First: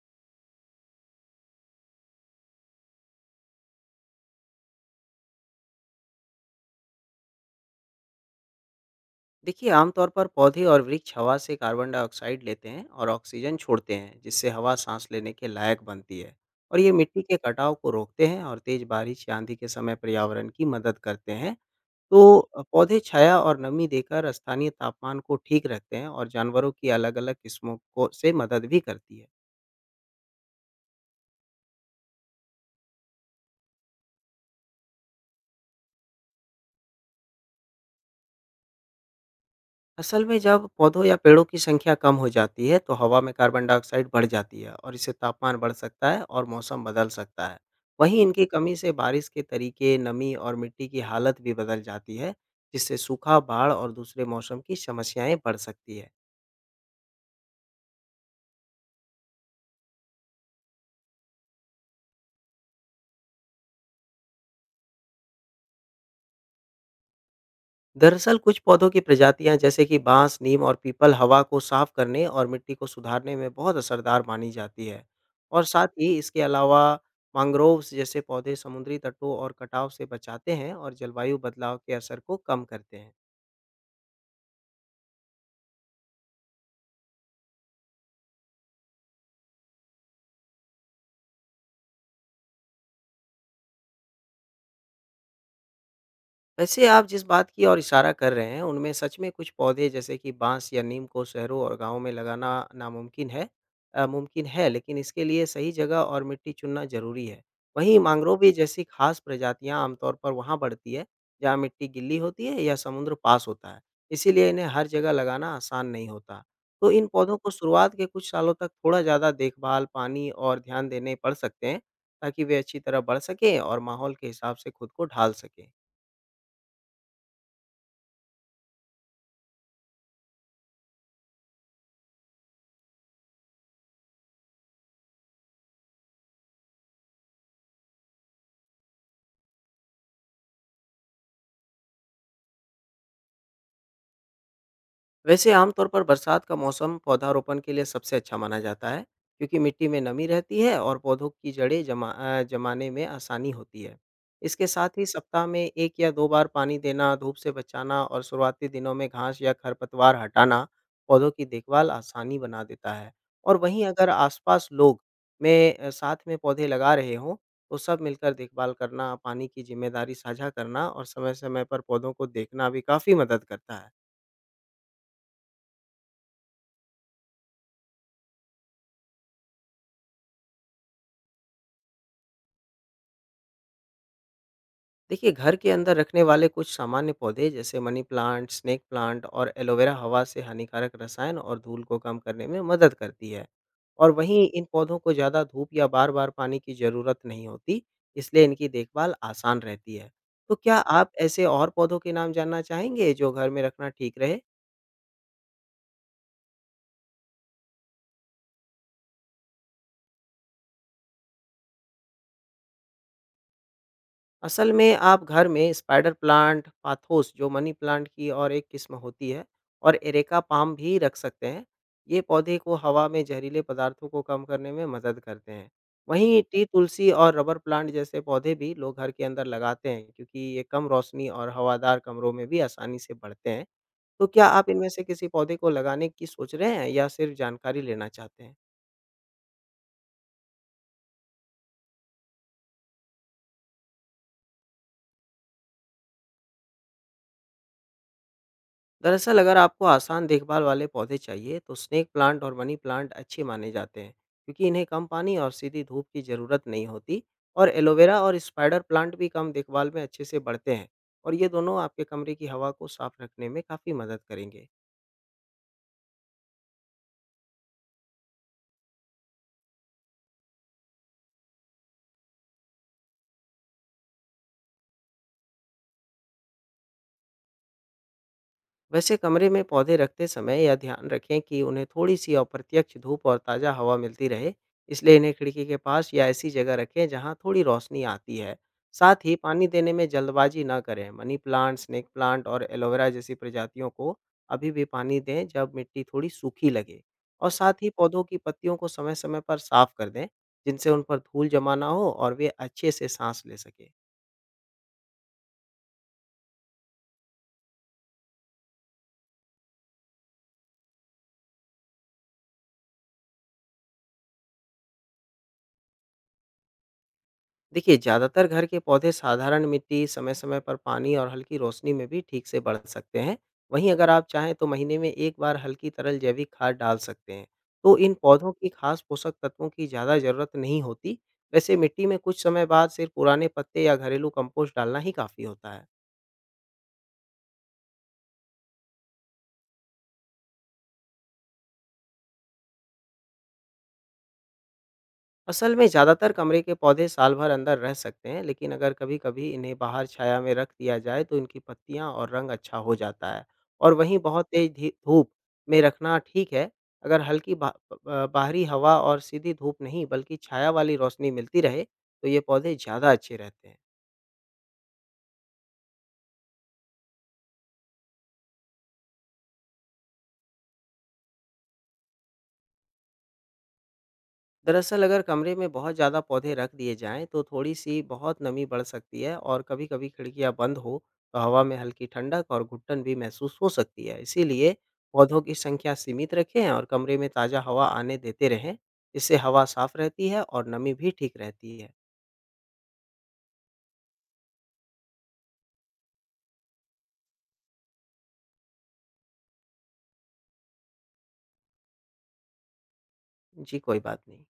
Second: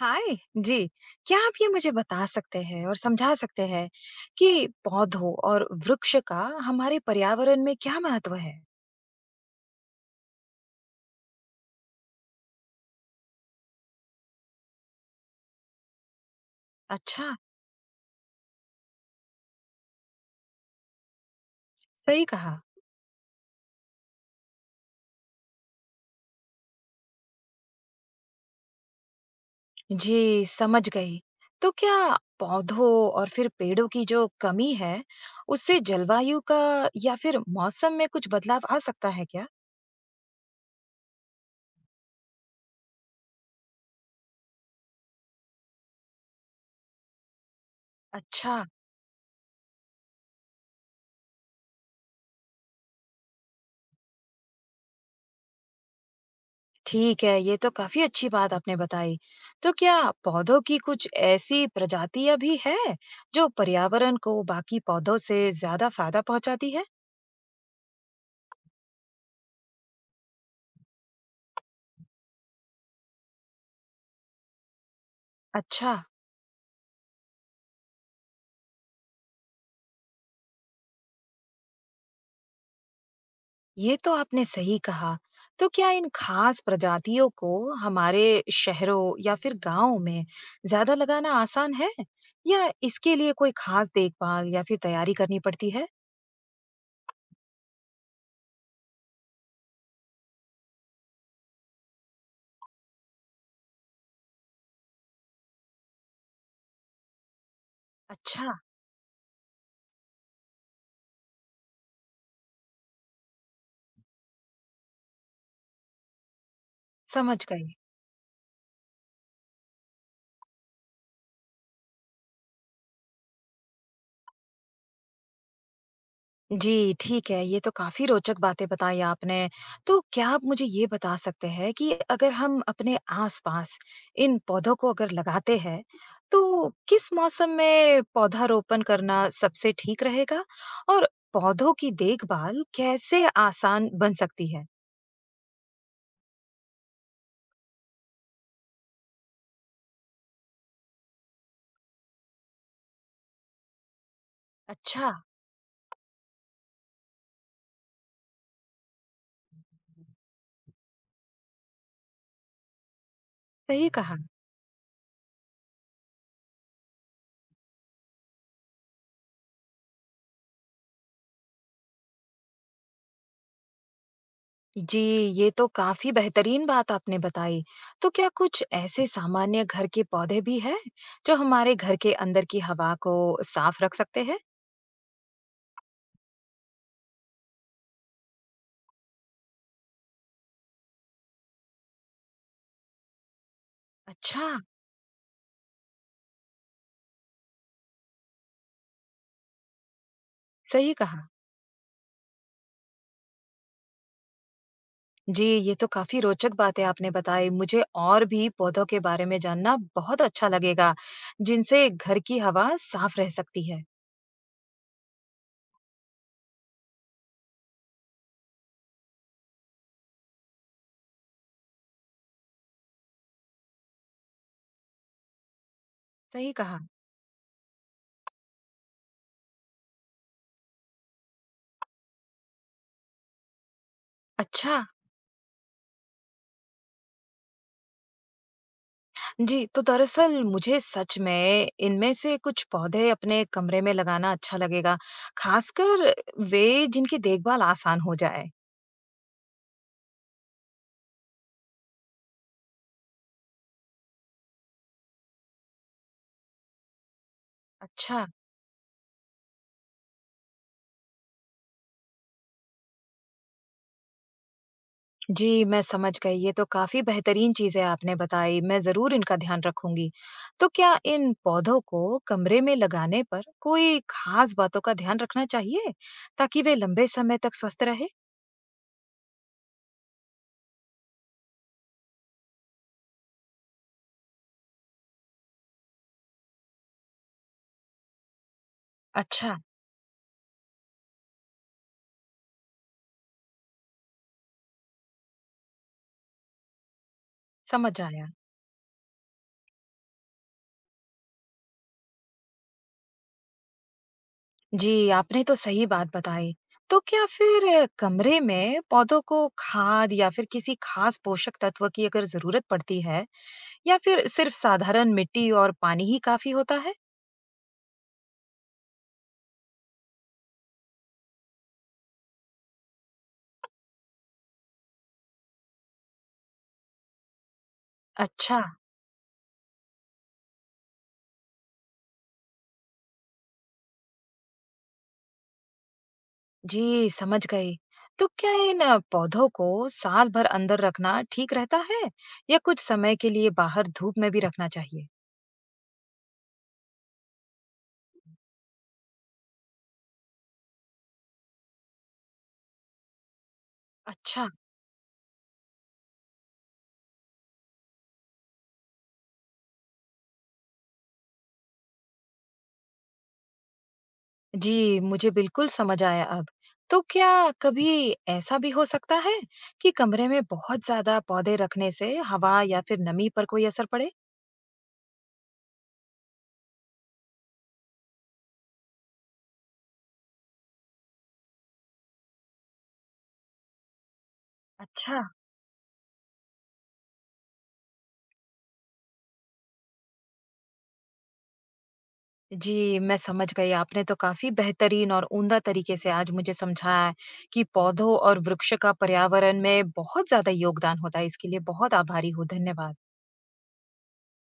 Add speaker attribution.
Speaker 1: हाय जी। क्या आप ये मुझे बता सकते हैं और समझा सकते हैं कि पौधों और वृक्ष का हमारे पर्यावरण में क्या महत्व है।
Speaker 2: देखिए, आमतौर पर पौधे और वृक्ष हवा से कार्बन डाइऑक्साइड लेते हैं और ऑक्सीजन छोड़ते हैं जिससे हवा सांस लेने के लायक बनती है और ये मिट्टी
Speaker 1: अच्छा।
Speaker 2: के कटाव को रोकते हैं और तेज बारिश या आंधी के समय पर्यावरण की मदद करते हैं।
Speaker 1: सही
Speaker 2: तो
Speaker 1: कहा।
Speaker 2: पौधे छाया और नमी देकर स्थानीय तापमान को ठीक रखते हैं और जानवरों की अलग अलग किस्मों को से मदद भी करती है।
Speaker 1: जी समझ गई। तो क्या पौधों और फिर पेड़ों की जो कमी है, उससे जलवायु का या फिर मौसम में कुछ बदलाव आ सकता है क्या?
Speaker 2: असल में जब पौधों या पेड़ों की संख्या कम हो जाती है तो हवा में कार्बन डाइऑक्साइड बढ़ जाती है और इससे तापमान बढ़ सकता है और मौसम बदल सकता है। वहीं इनकी
Speaker 1: अच्छा।
Speaker 2: कमी से बारिश के तरीके, नमी और मिट्टी की हालत भी बदल जाती है, जिससे सूखा, बाढ़ और दूसरे मौसम की समस्याएं बढ़ सकती है।
Speaker 1: ठीक है, ये तो काफी अच्छी बात आपने बताई। तो क्या पौधों की कुछ ऐसी प्रजातियाँ भी हैं, जो पर्यावरण को बाकी पौधों से ज़्यादा फ़ायदा पहुँचाती है?
Speaker 2: दरअसल कुछ पौधों की प्रजातियां जैसे कि बांस, नीम और पीपल हवा को साफ करने और मिट्टी को सुधारने में बहुत असरदार मानी जाती है और साथ
Speaker 1: अच्छा,
Speaker 2: ही इसके अलावा मैंग्रोव्स जैसे पौधे समुद्री तटों और कटाव से बचाते हैं और जलवायु बदलाव के असर को कम करते हैं।
Speaker 1: ये तो आपने सही कहा। तो क्या इन खास प्रजातियों को हमारे शहरों या फिर गाँव में ज़्यादा लगाना आसान है? या इसके लिए कोई खास देखभाल या फिर तैयारी करनी पड़ती है?
Speaker 2: वैसे आप जिस बात की ओर इशारा कर रहे हैं, उनमें सच में कुछ पौधे जैसे कि बाँस या नीम को शहरों और गाँवों में लगाना नामुमकिन है। मुमकिन है, लेकिन इसके लिए सही जगह और मिट्टी चुनना ज़रूरी है। वहीं मैंग्रोव
Speaker 1: अच्छा,
Speaker 2: भी जैसी खास प्रजातियाँ आमतौर पर वहाँ बढ़ती है, जहाँ मिट्टी गीली होती है या समुद्र पास होता है, इसीलिए इन्हें हर जगह लगाना आसान नहीं होता। तो इन पौधों
Speaker 1: समझ
Speaker 2: को
Speaker 1: गई।
Speaker 2: शुरुआत के कुछ सालों तक थोड़ा ज़्यादा देखभाल, पानी और ध्यान देने पड़ सकते हैं, ताकि वे अच्छी तरह बढ़ सकें और माहौल के हिसाब से खुद को ढाल सकें।
Speaker 1: जी, ठीक है, ये तो काफ़ी रोचक बातें बताई आपने। तो क्या आप मुझे ये बता सकते हैं कि अगर हम अपने आस-पास इन पौधों को अगर लगाते हैं, तो किस मौसम में पौधारोपण करना सबसे ठीक रहेगा? और पौधों की देखभाल कैसे आसान बन सकती है?
Speaker 2: वैसे आमतौर पर बरसात का मौसम पौधारोपण के लिए सबसे अच्छा माना जाता है क्योंकि मिट्टी में नमी रहती है और पौधों की जड़ें जमाने में आसानी होती है। इसके साथ ही
Speaker 1: अच्छा,
Speaker 2: सप्ताह में एक या दो बार पानी देना, धूप से बचाना और शुरुआती दिनों में घास या खरपतवार हटाना पौधों की देखभाल आसानी बना देता है। और वहीं
Speaker 1: सही
Speaker 2: अगर
Speaker 1: कहा।
Speaker 2: आसपास लोग साथ में पौधे लगा रहे हों तो सब मिलकर देखभाल करना, पानी की जिम्मेदारी साझा करना और समय समय पर पौधों को देखना भी काफ़ी मदद करता है।
Speaker 1: जी, ये तो काफ़ी बेहतरीन बात आपने बताई। तो क्या कुछ ऐसे सामान्य घर के पौधे भी हैं, जो हमारे घर के अंदर की हवा को साफ रख सकते हैं?
Speaker 2: देखिए, घर के अंदर रखने वाले कुछ सामान्य पौधे जैसे मनी प्लांट, स्नेक प्लांट और एलोवेरा हवा से हानिकारक रसायन और धूल को कम करने में मदद करती है। और
Speaker 1: अच्छा,
Speaker 2: वहीं इन पौधों को ज़्यादा धूप या बार-बार पानी की ज़रूरत नहीं होती, इसलिए इनकी देखभाल आसान रहती है। तो क्या
Speaker 1: सही
Speaker 2: आप
Speaker 1: कहा।
Speaker 2: ऐसे और पौधों के नाम जानना चाहेंगे जो घर में रखना ठीक रहे?
Speaker 1: जी, ये तो काफ़ी रोचक बातें आपने बताई। मुझे और भी पौधों के बारे में जानना बहुत अच्छा लगेगा, जिनसे घर की हवा साफ रह सकती है।
Speaker 2: असल में आप घर में स्पाइडर प्लांट, पाथोस जो मनी प्लांट की और एक किस्म होती है, और एरेका पाम भी रख सकते हैं। ये पौधे को हवा में जहरीले पदार्थों को कम करने में मदद करते हैं। वहीं
Speaker 1: सही
Speaker 2: टी
Speaker 1: कहा।
Speaker 2: तुलसी और रबर प्लांट जैसे पौधे भी लोग घर के अंदर लगाते हैं क्योंकि ये कम रोशनी और हवादार कमरों में भी आसानी से बढ़ते हैं। तो क्या आप
Speaker 1: अच्छा,
Speaker 2: इनमें से किसी पौधे को लगाने की सोच रहे हैं या सिर्फ जानकारी लेना चाहते हैं?
Speaker 1: जी, तो दरअसल मुझे सच में इनमें से कुछ पौधे अपने कमरे में लगाना अच्छा लगेगा, खासकर वे जिनकी देखभाल आसान हो जाए।
Speaker 2: दरअसल अगर आपको आसान देखभाल वाले पौधे चाहिए तो स्नेक प्लांट और मनी प्लांट अच्छे माने जाते हैं क्योंकि इन्हें कम पानी और सीधी धूप की ज़रूरत नहीं होती। और एलोवेरा
Speaker 1: अच्छा।
Speaker 2: और स्पाइडर प्लांट भी कम देखभाल में अच्छे से बढ़ते हैं, और ये दोनों आपके कमरे की हवा को साफ रखने में काफ़ी मदद करेंगे।
Speaker 1: जी, मैं समझ गई। ये तो काफ़ी बेहतरीन चीज़ें आपने बताई, मैं ज़रूर इनका ध्यान रखूँगी। तो क्या इन पौधों को कमरे में लगाने पर कोई ख़ास बातों का ध्यान रखना चाहिए, ताकि वे लंबे समय तक स्वस्थ रहें?
Speaker 2: वैसे कमरे में पौधे रखते समय यह ध्यान रखें कि उन्हें थोड़ी सी अप्रत्यक्ष धूप और ताज़ा हवा मिलती रहे, इसलिए इन्हें खिड़की के पास या ऐसी जगह रखें जहां थोड़ी रोशनी आती है। साथ ही
Speaker 1: अच्छा,
Speaker 2: पानी देने में जल्दबाजी ना करें। मनी प्लांट, स्नेक प्लांट और एलोवेरा जैसी प्रजातियों को अभी भी पानी दें जब मिट्टी थोड़ी सूखी लगे, और साथ ही
Speaker 1: समझ
Speaker 2: पौधों
Speaker 1: आया।
Speaker 2: की पत्तियों को समय समय पर साफ कर दें जिनसे उन पर धूल जमा ना हो और वे अच्छे से सांस ले सकें।
Speaker 1: जी, आपने तो सही बात बताई। तो क्या फिर कमरे में पौधों को खाद या फिर किसी ख़ास पोषक तत्व की अगर ज़रूरत पड़ती है, या फिर सिर्फ़ साधारण मिट्टी और पानी ही काफ़ी होता है?
Speaker 2: देखिए, ज़्यादातर घर के पौधे साधारण मिट्टी, समय-समय पर पानी और हल्की रोशनी में भी ठीक से बढ़ सकते हैं। वहीं अगर आप चाहें तो महीने में एक बार हल्की तरल जैविक खाद डाल सकते हैं। तो इन पौधों
Speaker 1: अच्छा।
Speaker 2: की खास पोषक तत्वों की ज़्यादा ज़रूरत नहीं होती। वैसे मिट्टी में कुछ समय बाद सिर्फ पुराने पत्ते या घरेलू कंपोस्ट डालना ही काफ़ी होता है।
Speaker 1: जी समझ गई। तो क्या इन पौधों को साल भर अंदर रखना ठीक रहता है या कुछ समय के लिए बाहर धूप में भी रखना चाहिए?
Speaker 2: असल में ज़्यादातर कमरे के पौधे साल भर अंदर रह सकते हैं, लेकिन अगर कभी-कभी इन्हें बाहर छाया में रख दिया जाए तो इनकी पत्तियां और रंग अच्छा हो जाता है। और वहीं बहुत
Speaker 1: अच्छा।
Speaker 2: तेज धूप में रखना ठीक है। अगर हल्की बा, बा- बाहरी हवा और सीधी धूप नहीं बल्कि छाया वाली रोशनी मिलती रहे तो ये पौधे ज़्यादा अच्छे रहते हैं।
Speaker 1: जी मुझे बिल्कुल समझ आया अब। तो क्या कभी ऐसा भी हो सकता है कि कमरे में बहुत ज्यादा पौधे रखने से हवा या फिर नमी पर कोई असर पड़े?
Speaker 2: दरअसल अगर कमरे में बहुत ज़्यादा पौधे रख दिए जाएं तो थोड़ी सी बहुत नमी बढ़ सकती है और कभी-कभी खिड़कियां बंद हो तो हवा में हल्की ठंडक और घुटन भी महसूस हो सकती है, इसीलिए
Speaker 1: अच्छा।
Speaker 2: पौधों की संख्या सीमित रखें और कमरे में ताज़ा हवा आने देते रहें। इससे हवा साफ रहती है और नमी भी ठीक रहती है।
Speaker 1: जी, मैं समझ गई। आपने तो काफ़ी बेहतरीन और उम्दा तरीके से आज मुझे समझाया है कि पौधों और वृक्ष का पर्यावरण में बहुत ज़्यादा योगदान होता है। इसके लिए बहुत आभारी हूँ। धन्यवाद।
Speaker 2: जी कोई बात नहीं।